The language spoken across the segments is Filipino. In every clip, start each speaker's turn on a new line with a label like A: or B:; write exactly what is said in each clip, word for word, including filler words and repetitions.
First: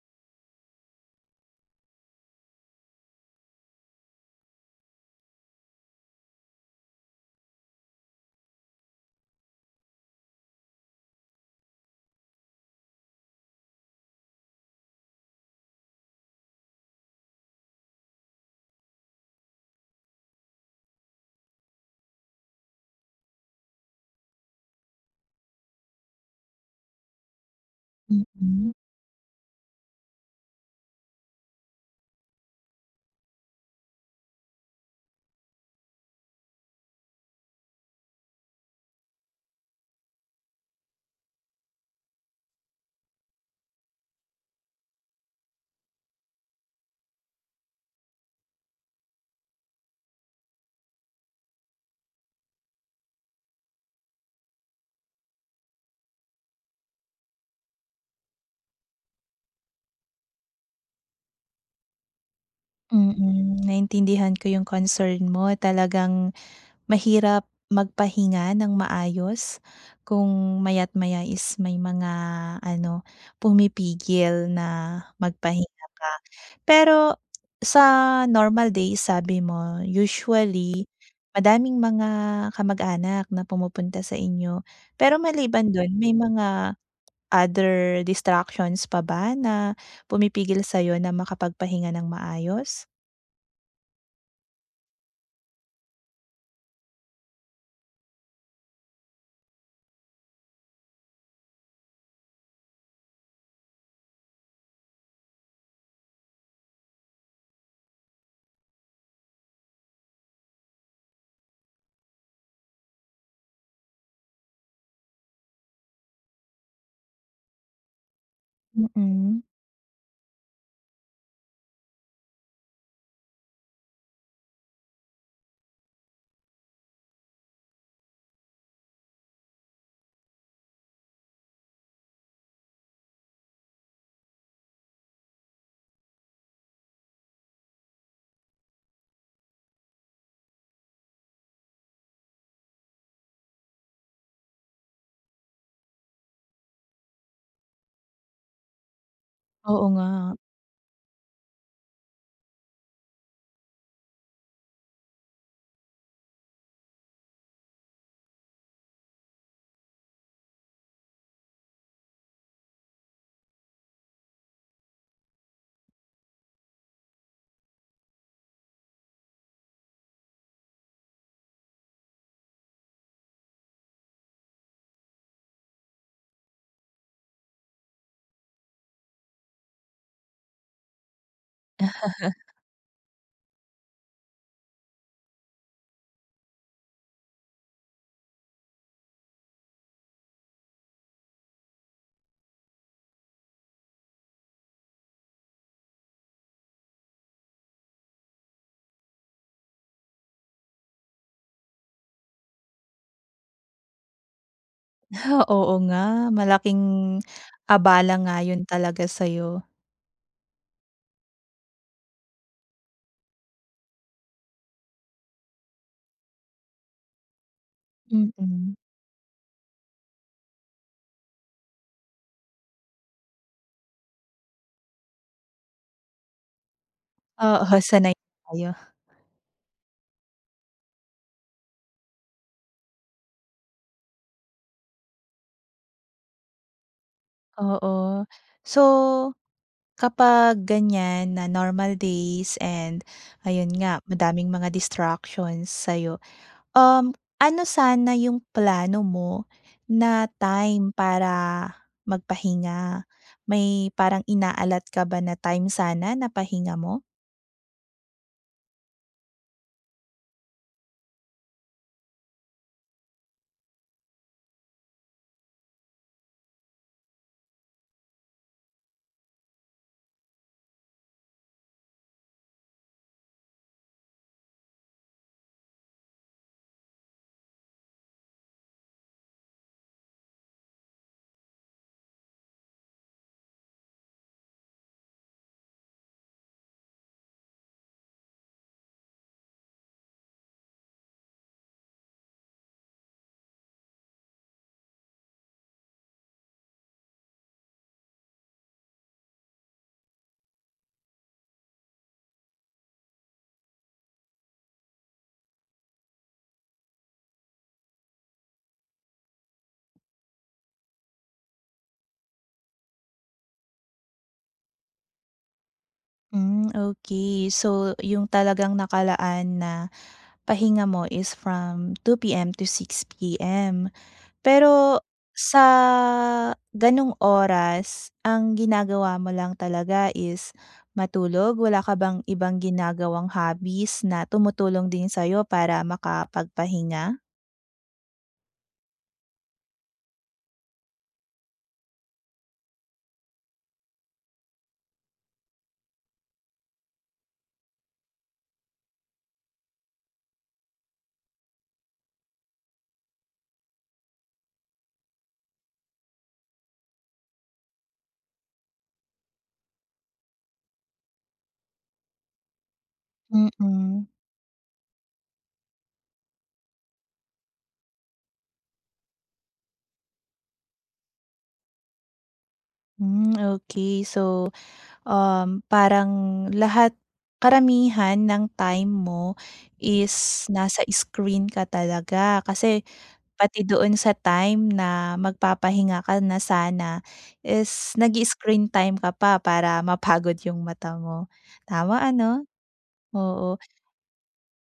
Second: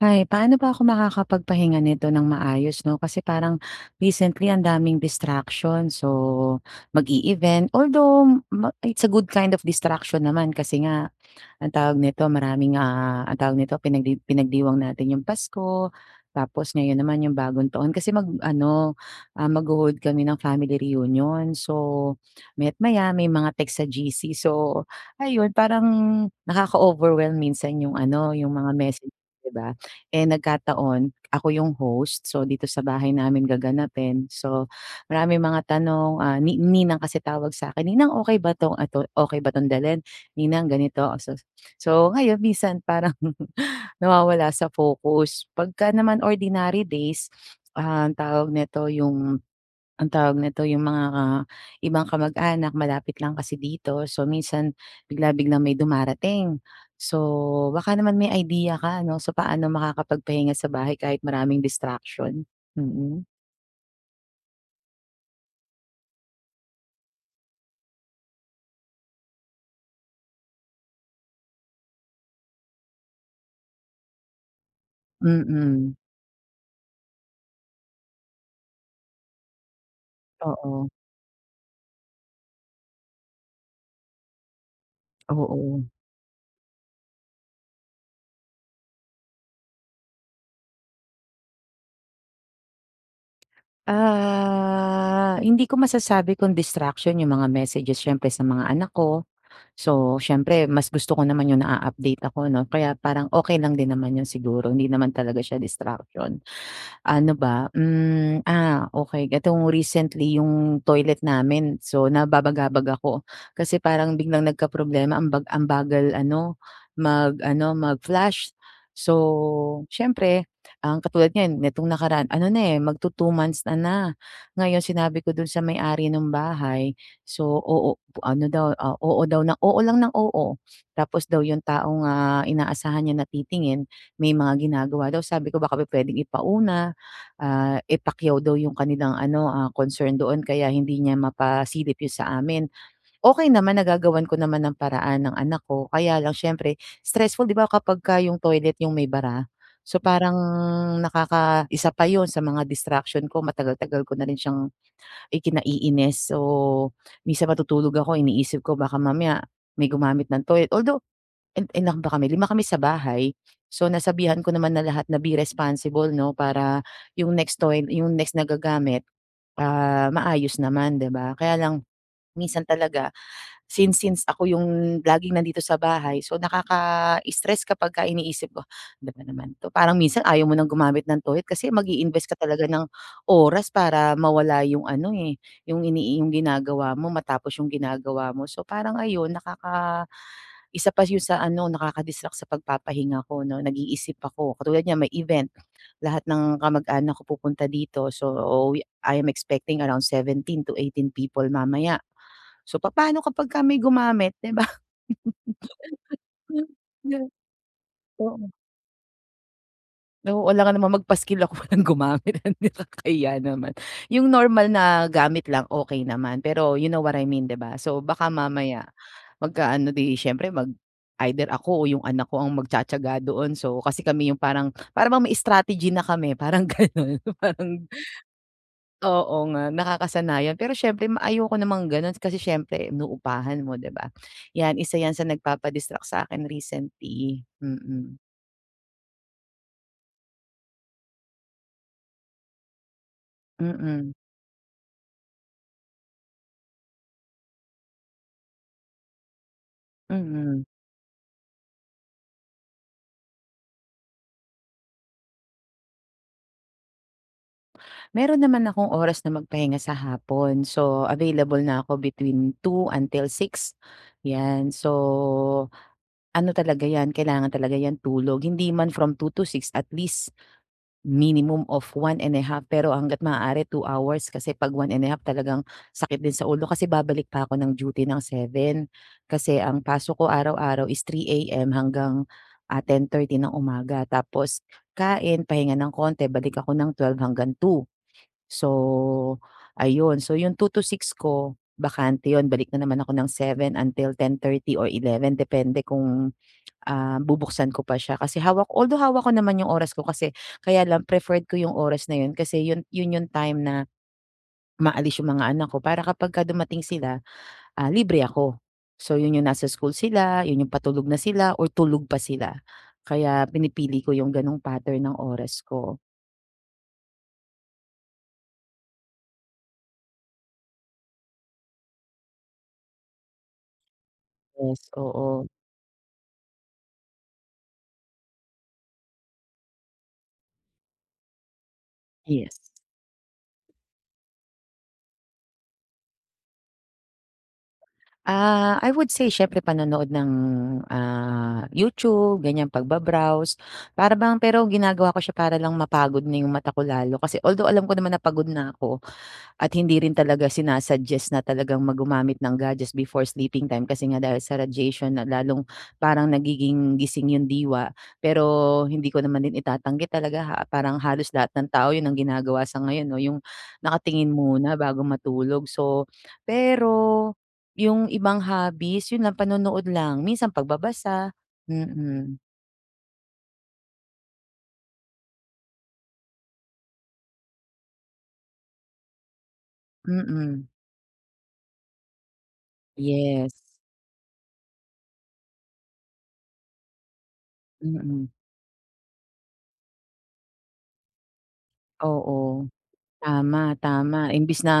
A: Hay, paano ba ako makakapagpahinga nito ng maayos, 'no. Kasi parang recently ang daming distractions. So mag-e-event, although ma it's a good kind of distraction naman, kasi nga, anong tawag nito, maraming, ah, ang tawag nito, pinagdi pinagdiwang natin 'yong Pasko, tapos ngayon naman 'yong Bagong Taon. Kasi mag-ano, magho-hold kami ng family reunion. So maya't maya may mga text sa G-C. So ayun, parang nakaka-overwhelm minsan 'yong, ano, 'yong mga
B: Mm.
A: message, 'di ba? Eh, nagkataon ako 'yong host. So dito sa bahay namin gaganapin. So maraming mga tanong, ah, ni ninang kasi tawag sa 'kin, "Ninang, okey ba 'tong at o okey ba 'tong dalhin? Ninang ganito." Oh, so so ngayon minsan parang nawawala sa focus. 'Pagka naman ordinary days, um, tawag nito, 'yong, ang tawag nito 'yong mga, ah, ibang kamag-anak malapit lang kasi dito. So minsan bigla-biglang may dumarating. So baka naman may idea ka, no. So paano makakapagpahinga sa bahay kahit maraming distraction. Mm.
B: Mm, naintindihan ko 'yong concern mo. Talagang mahirap magpahinga nang maayos kung maya't maya is may mga, ano, pumipigil na magpahinga
A: Mm.
B: ka. Pero sa normal days sabi mo usually
A: Oo.
B: madaming mga kamag-anak na pumupunta sa inyo. Pero maliban
A: Oo.
B: do'n, may mga other distractions pa ba na pumipigil sa 'yo na makapagpahinga nang maayos?
A: Ah, hindi ko masasabi kung distraction yung mga messages siyempre, sa mga anak ko. So, siyempre mas gusto ko naman yung na-a-update ako 'no, kaya parang okey lang din naman 'yon siguro, hindi naman talaga siya distraction. Ano ba, hmm, ah, okey. Etong recently, yung toilet namin, so nababagabag ako. Kasi parang biglang nagkaproblema ang bag ang bagal ano, mag-ano, mag-flash.
B: Mm.
A: So, siyempre ang katulad ngayon nitong nakaraan ano na, eh, magtu-two months na na. Ngayon, sinabi ko dun sa may-ari nung bahay. So, oo, ano daw, ah, oo daw, oo lang ng oo. Tapos daw yung taong, ah, inaasahan niya na titingin, may mga ginagawa daw. Sabi ko, baka po puwedeng ipauna, ah, eh, pakyaw daw yung kanilang ano, ah, concern doon kaya hindi niya mapasilip yun sa amin. Okey naman, nagagawan ko naman ng paraan, ng anak ko, kaya lang siyempre stressful di ba, kapagka yung toilet yung may bara.
B: Oo
A: So,
B: nga.
A: parang nakaka isa pa yun sa mga distraction ko. Matagal-tagal ko na rin siyang ikinaiinis o minsan matutulog ako iniisip ko, baka mamaya may gumamit ng toilet. Although, i ilan ba kami? Lima kami sa bahay, so nasabihan ko naman na lahat na, "Be responsible, 'no." Para yung next to line, yung next na gagamit, ah, maayos naman, 'di ba? Kaya lang minsan talaga since since ako yung laging nandito sa bahay, so nakaka-stress kapagka iniisip ko, ano ba naman 'to. Parang minsan ayaw mo ng gumamit ng toilet kasi mag-i-invest ka talaga ng oras para mawala yung ano, eh, yung inii yung ginagawa mo, matapos yung ginagawa mo. So, parang ayon nakaka isa pa yun sa ano, nakaka-distract sa pagpapahinga ko 'no, nag-iisip ako. Katulad niyan may event, lahat ng kamag-anak ko pupunta dito, so we I'm expecting around seventeen to eighteen people mamaya. So, papaano kapagka may gumamit, di ba?
B: Oo nga. Malaking abala nga
A: Oo.
B: yun talaga sa'yo.
A: Oo, alangan namang magpaskil ako, walang gumamit, nakakahiya naman. Yung normal na gamit lang, okey naman. Pero you know what I mean, 'di ba? So, baka
B: Mm.
A: mamaya magkaano, di siyempre, mag either ako o yung anak ko ang magtiyatiyaga doon. So, kasi kami yung parang parang may strategy na kami parang ganun,
B: Oo,
A: parang,
B: sanay kayo.
A: oo nga nakakasanayan. Pero siyempre ma ayoko namang ganun kasi syempre inuupahan mo, 'di ba? Yan, isa yan sa nagpapa-distract sa'kin recently. Mm.
B: Oo. So, kapag ganiyan na normal days and ayun nga
A: Mm.
B: madaming mga distractions sa'yo, um, ano sana yung plano mo na
A: Mm.
B: time para magpahinga? May parang ina-alot ka ba na time sana na pahinga mo?
A: Meron naman akong oras na magpahinga sa hapon. So, available na ako between two until six yan. So, ano talaga yan, kailangan talaga yan tulog. Hindi man from two to six, at least minimum of one and a half pero hangga't maaari two hours kasi 'pag one and a half talagang sakit din sa ulo kasi babalik pa ako ng duty ng seven kasi ang pasok ko araw-araw is three AM hanggang, ah, ten thirty ng umaga, tapos kain pahinga ng konti balik ako ng twelve hanggang two. So, ayun. So, yung two to six, ko bakante 'yon, balik na naman ako ng seven until ten thirty or eleven depende kung, ah, bubuksan ko pa siya, kasi hawak although hawak ko naman yung oras ko kasi, kaya lang preferred ko yung oras na yun kasi yun yun yung time na umaalis yung mga anak ko, para kapagka dumating sila, ah, libre ako. So, yun yung nasa school sila, yun yung patulog na sila, or tulog pa sila. Kaya pinipili ko yung gano'ng pattern ng oras ko.
B: Hmm okey, so yung talagang nakalaan na pahinga mo is from two PM to six PM.
A: Yes,
B: Pero
A: oo.
B: sa ganong oras, ang ginagawa mo lang talaga is matulog? Wala ka bang
A: Yes.
B: ibang ginagawang hobbies na tumutulong din sayo para makapagpahinga?
A: Ah, I would say siyempre panonood ng, ah, YouTube ganyan, pagba-browse para bang, pero ginagawa ko siya para lang mapagod na yung mata ko lalo, kasi although alam ko naman na pagod na ako at hindi rin talaga sina-suggest na talagang mag gumamit ng gadgets before sleeping time kasi nga dahil sa radiation na lalong parang nagiging gising yung diwa, pero hindi ko naman din itatanggi talaga ah parang halos lahat ng tao yun ang ginagawa sa ngayon no, yung
B: Mm.
A: nakatingin muna bago matulog. So, pero yung ibang hobbies yun lang panonood lang minsan pagbabasa, mm.
B: Hmm okey, so um, parang lahat karamihan ng time mo is
A: Mm.
B: nasa screen ka talaga. Kasi
A: Yes.
B: pati doon sa time na magpapahinga ka na sana is
A: Mm.
B: nag-i-screen time ka pa para mapagod yung mata mo, tama ano?
A: Oo,
B: Oo.
A: tama, tama imbis na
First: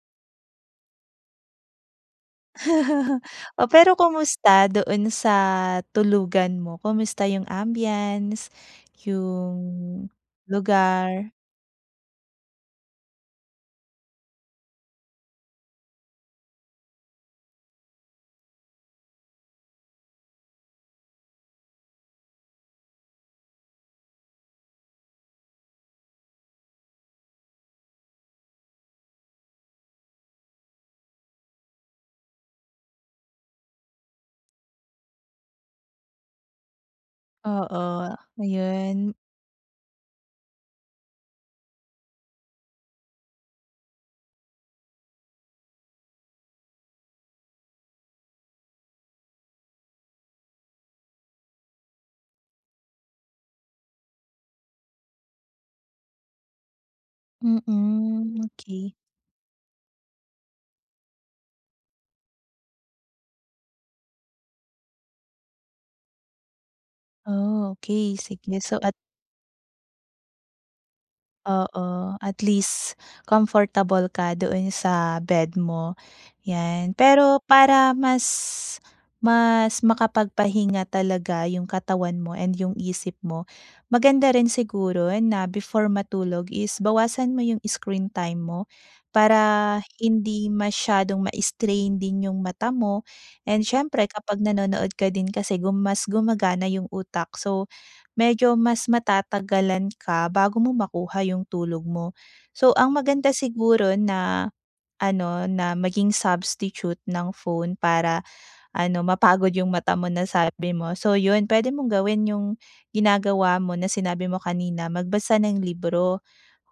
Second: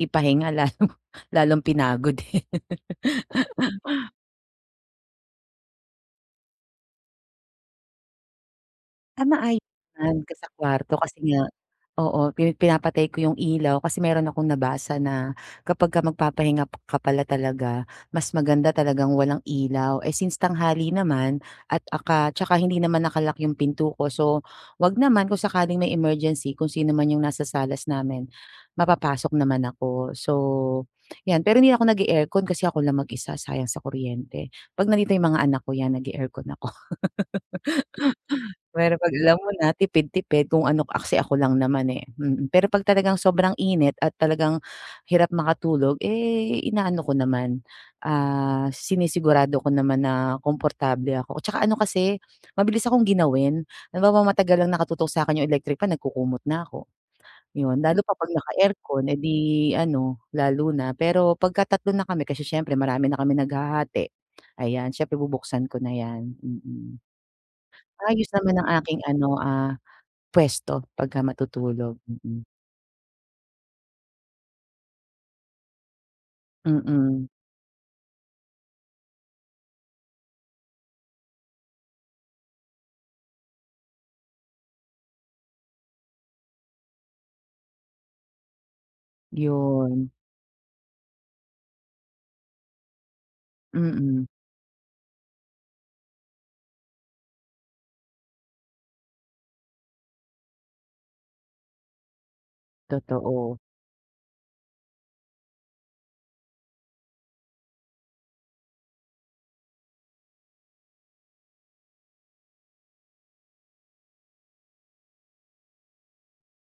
A: ipahinga lalo lalong pinagod eh.
B: Pero kumusta doon sa tulugan mo? Kumusta yung ambiance,
A: Ah
B: 'yung
A: maayos naman kung sa kwarto kasi
B: lugar.
A: nga, oo pini pinapatay ko yung ilaw kasi meron akong nabasa na kapag ka magpapahinga ka pala talaga mas maganda talagang walang ilaw. Eh since tanghali naman at aka tsaka hindi naman naka-lock yung pinto ko, so wag naman kung sakaling may emergency kung sino man yung nasa salas namin mapapasok naman ako. So 'yan, pero hindi ako nag-e-aircon kasi ako lang mag-isa, sayang sa kuryente. Pag nandito yung mga anak ko, ayan, nag-e-aircon ako
B: Oo,
A: pero pag
B: ayun.
A: alam mo na tipid-tipid kung ano ah kasi ako lang naman eh mm. Pero pag talagang sobrang init at talagang hirap makatulog, eh inaano ko naman ah sinisigurado ko naman na komportable ako. At saka ano kasi mabilis akong ginawin, halimbawa matagal lang nakatutok sakin yung electric fan, nagkukumot na ko. Yun, lalo pa pag
B: Mm okey.
A: naka-aircon, eh di ano lalo na. Pero pagka tatlo na kami kasi siyempre marami na kaming naghahati, ayan siyempre bubuksan ko na yan, mm.
B: Okey
A: Ayos naman
B: sige.
A: ang
B: So at
A: aking ano ah puwesto pagka matutulog,
B: Oo,
A: mm.
B: at least comfortable ka doon sa bed mo 'yan.
A: Mm.
B: Pero para mas mas makapagpahinga talaga yung katawan mo and 'yung isip mo, maganda rin siguro na before matulog is bawasan mo yung screen time mo para
A: Yun.
B: hindi masyadong ma-strain din 'yung mata mo. And syempre,
A: Mm.
B: kapag nanonood ka din kasi gum mas gumagana yung utak, so medyo mas matatagalan ka bago mo makuha 'yung tulog mo. So ang maganda
A: Totoo.
B: siguro na ano na maging substitute ng phone para ano mapagod yung mata mo na sabi mo, so 'yun pwede mong gawin yung ginagawa mo na sinabi mo kanina, magbasa ng libro.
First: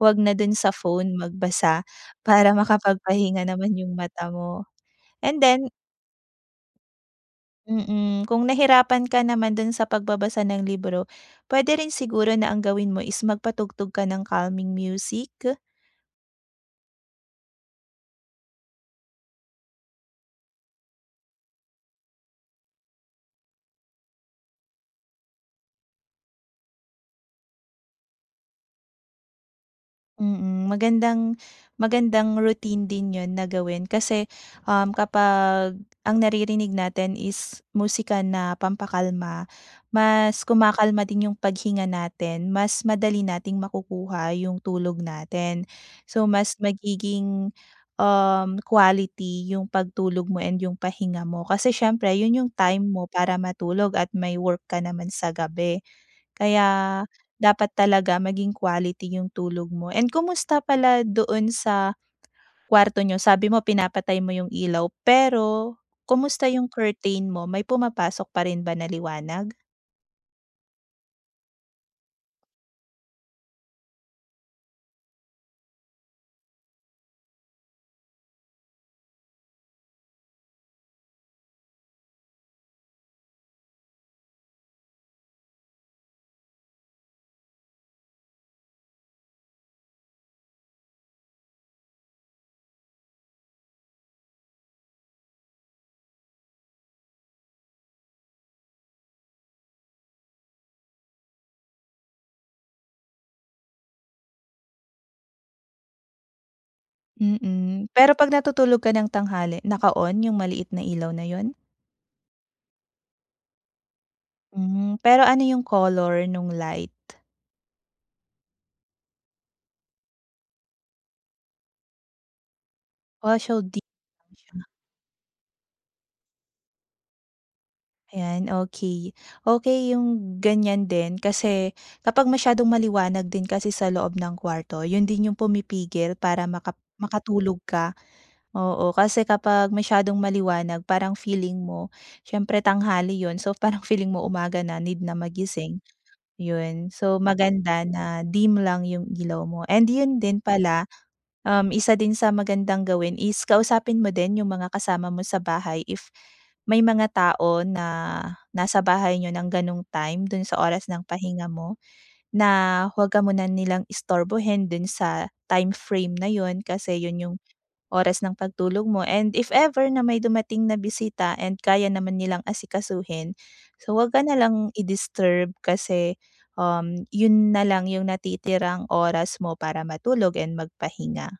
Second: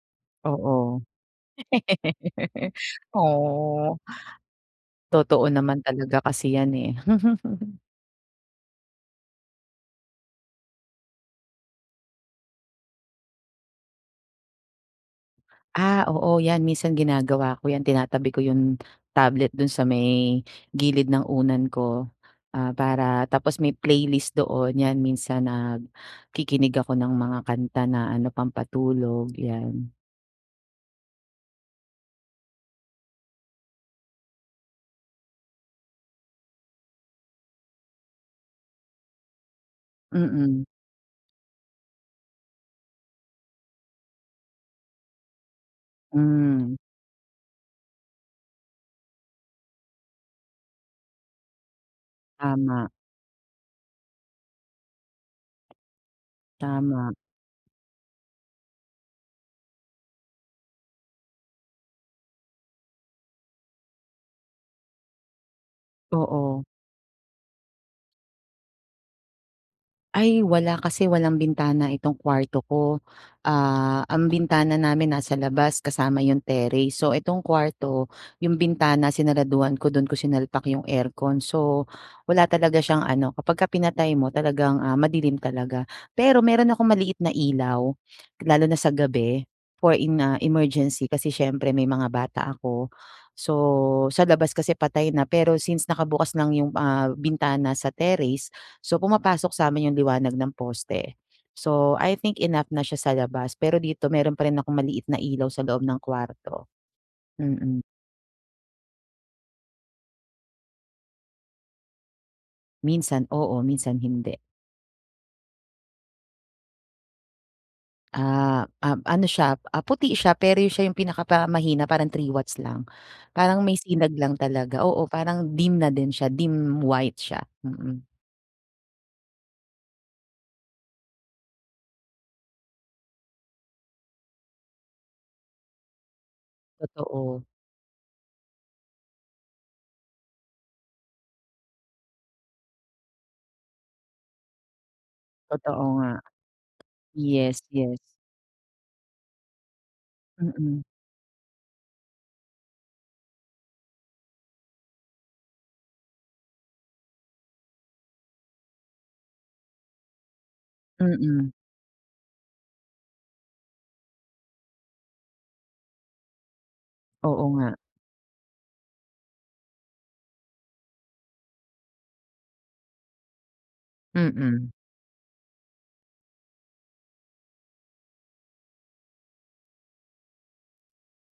B: Wag na dun sa
A: Oo.
B: phone magbasa para makapagpahinga naman yung
A: Oh.
B: mata mo and
A: Totoo
B: then
A: naman talaga kasi yan eh.
B: mm kung nahirapan ka naman dun sa pagbabasa ng libro, pwede rin siguro na ang gawin mo is magpatugtog ka ng calming music.
A: Ah, oo, yan minsan ginagawa ko yan. Tinatabi ko yun tablet dun sa may gilid ng unan ko ah para tapos may playlist doon 'yan, minsan nag kikinig ako ng mga kanta na ano pampatulog yan.
B: Mm, magandang magandang routine din yun na gawin kasi um kapag ang naririnig natin is musika na pampakalma, mas
A: Mm.
B: kumakalma din yung paghinga natin, mas madali nating makukuha yung tulog natin. So mas
A: Hmm.
B: magiging, um, quality yung pagtulog mo and yung pahinga mo kasi siyempre 'yun yung time
A: Tama.
B: mo para matulog at may work ka naman sa gabi. Kaya,
A: Tama.
B: dapat talaga maging quality 'yung tulog mo. And kumusta pala doon sa, kwarto niyo? Sabi mo pinapatay mo yung ilaw pero kumusta
A: Oo.
B: yung curtain mo? May pumapasok pa rin ba na liwanag?
A: Ay wala kasi walang bintana itong kwarto ko. Ah ang bintana namin nasa labas kasama yung terrace so itong kwarto yung bintana sinaraduhan ko dun kung sinalpak yung aircon so wala talaga siyang ano kapag ka pinatay mo talagang ah madilim talaga pero meron akong maliit na ilaw lalo na sa gabi for in nga emergency kasi siyempre may mga bata ako. So sa labas kasi patay na pero since nakabukas lang 'yong ah bintana sa terrace so pumapasok samin yung liwanag ng poste. So I think enough na siya sa labas pero dito meron pa rin akong maliit na ilaw sa loob ng kuwarto. Mm.
B: Mm, pero kapag natutulog ka ng tanghali naka-on yung maliit na ilaw na yun?
A: Minsan oo, minsan hindi.
B: Hmm, pero ano yung color nung light?
A: Ah, um, ano siya ah puti siya pero siya yung pinaka parang mahina parang three watts lang. Parang may
B: [unintelligible]
A: sinag lang talaga oo parang dim na din siya dim white siya, mm.
B: Ayan, okey, okey yung ganyan din kasi kapag masyadong maliwanag din kasi sa loob ng kwarto yun din yung pumipigil para maka
A: Totoo.
B: makatulog ka oo kasi kapag masyadong maliwanag parang feeling mo syempre tanghali yun so parang feeling mo umaga na need na
A: Totoo
B: magising
A: nga.
B: yun so
A: Yes
B: maganda
A: yes.
B: na dim lang yung ilaw mo and yun din
A: Mm.
B: pala, um, isa din sa magandang gawin is kausapin mo din yung mga kasama mo sa bahay if may mga tao na nasa bahay niyo ng ganong time dun sa oras ng pahinga
A: Mm.
B: mo na huwag ka muna nilang istorbohin dun sa time frame na yun kasi iyon yung
A: Oo nga.
B: oras ng pagtulog mo and if ever na may dumating na bisita and kaya naman nilang asikasuhin, so wag ka
A: Mm.
B: nalang i disturb kasi, um, yun nalang yung natitirang oras mo para matulog and magpahinga.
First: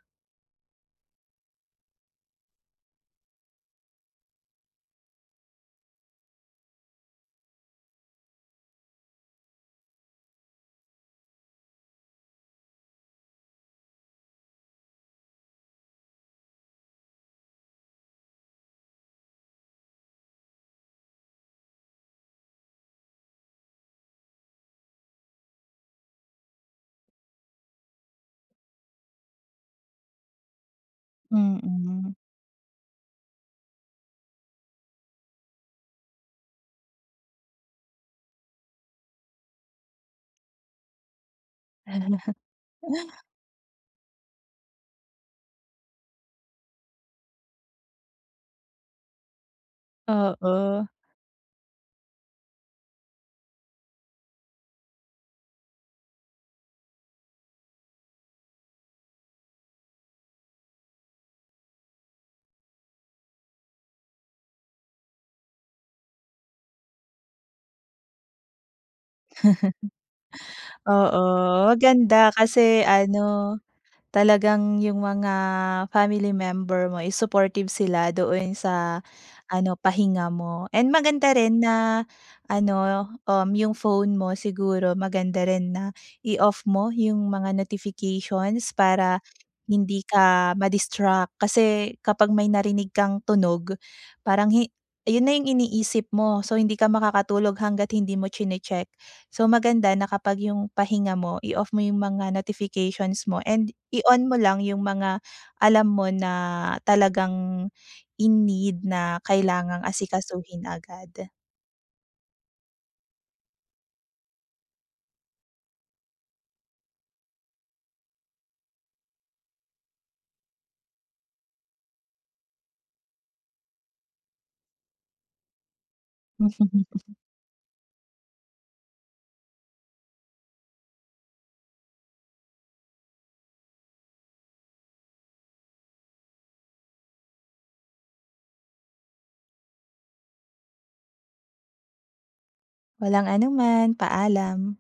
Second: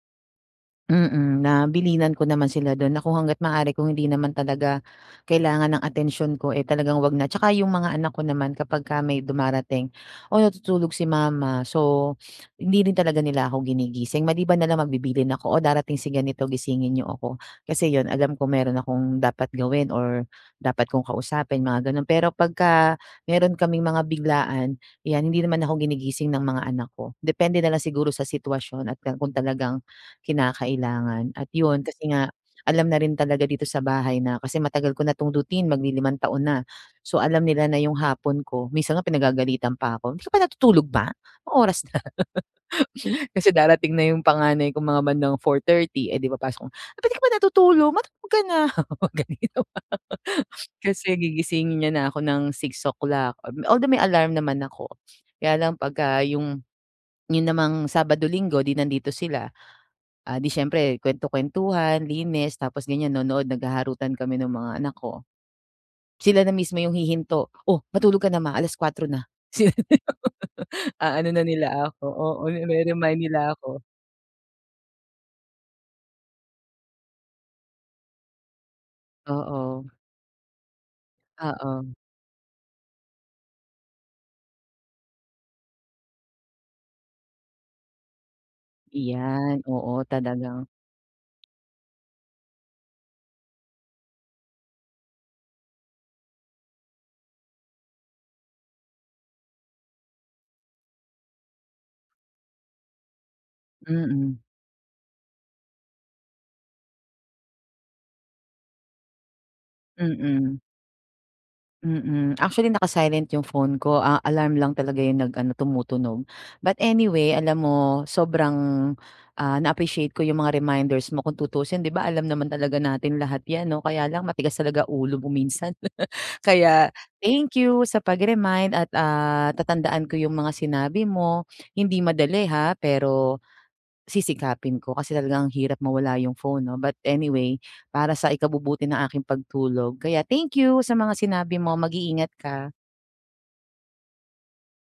A: Mm, na bilinan ko naman sila do'n na kung hangga't maaari kung hindi naman talaga kailangan ng atensyon ko, eh, talagang 'wag na. Tsaka yung mga anak ko naman kapagka may dumarating, "Oh, natutulog si mama," so hindi rin talaga nila ako ginigising. Maliban nalang magbibilihin ako, "Oh, darating si ganito gisingin niyo ako," kasi 'yon alam ko meron akong dapat gawin or dapat kong kausapin mga gano'n. Pero pagka meron kaming mga biglaan 'yan hindi naman ako ginigising ng mga anak ko, depende na lang siguro sa sitwasyon at ka kung talagang kinakailangan. At 'yon kasi
B: Mm.
A: nga, alam na rin talaga dito sa bahay na kasi matagal ko na tong routine maglilimang taon na. So, alam nila na yung hapon ko, minsan nga pinagagalitan pa ako, "Di ka pa natutulog ma, anong oras na." Kasi darating na yung panganay ko mga bandang four thirty, eh, di papasok na, "Ba't di ka pa natutulog, matulog ka na," gano'n yung mga
B: Oo.
A: kasi gigisingin niya na ako ng six o'clock, um, although may alarm naman ako, kaya lang pagka yung, yun namang Sabado, Linggo di nandito sila, ah, di syempre kwento-kwentuhan, linis tapos gan'yan, nonood, naghaharutan kami ng mga anak ko. Sila na mismo yung hihinto, o matulog ka na ma, alas-kuwatro na. A
B: Oo,
A: ano na nila ako,
B: maganda
A: oo
B: kasi
A: ni-re-remind nila
B: ano,
A: ako.
B: talagang yung mga family member mo is supportive sila doon sa ano
A: Oo.
B: pahinga mo. And maganda rin
A: Oo.
B: na ano, um, yung phone mo siguro maganda rin na i-off mo yung mga notifications para,
A: Iyan, oo
B: hindi ka
A: talagang
B: ma-distract, kasi kapag may narinig kang tunog, parang hi iyon na yung iniisip mo, so hindi ka makakatulog hangga't hindi mo chine-check. So, maganda na kapag yung pahinga mo i-off mo yung mga notifications mo and i-on mo
A: Mm.
B: lang yung mga alam mo na talagang in need na kailangang
A: Mm.
B: asikasuhin agad.
A: Mm. Actually naka-silent yung phone ko, ah, alarm lang talaga yung nag ano tumutunog. But anyway, alam mo sobrang, ah, na-appreciate ko yung mga reminders mo, kung tuusin di ba, alam naman talaga natin lahat 'yan 'no, kaya lang matigas talaga ulo mo minsan. Kaya, thank you sa pag remind at, ah, tatandaan ko yung mga sinabi mo, hindi madali ha pero, sisikapin ko kasi talaga ang hirap mawala yung phone 'no. But anyway, para sa ikabubuti ng aking pagtulog kaya thank you sa mga sinabi mo mag-iingat ka.
B: Walang anuman, paalam.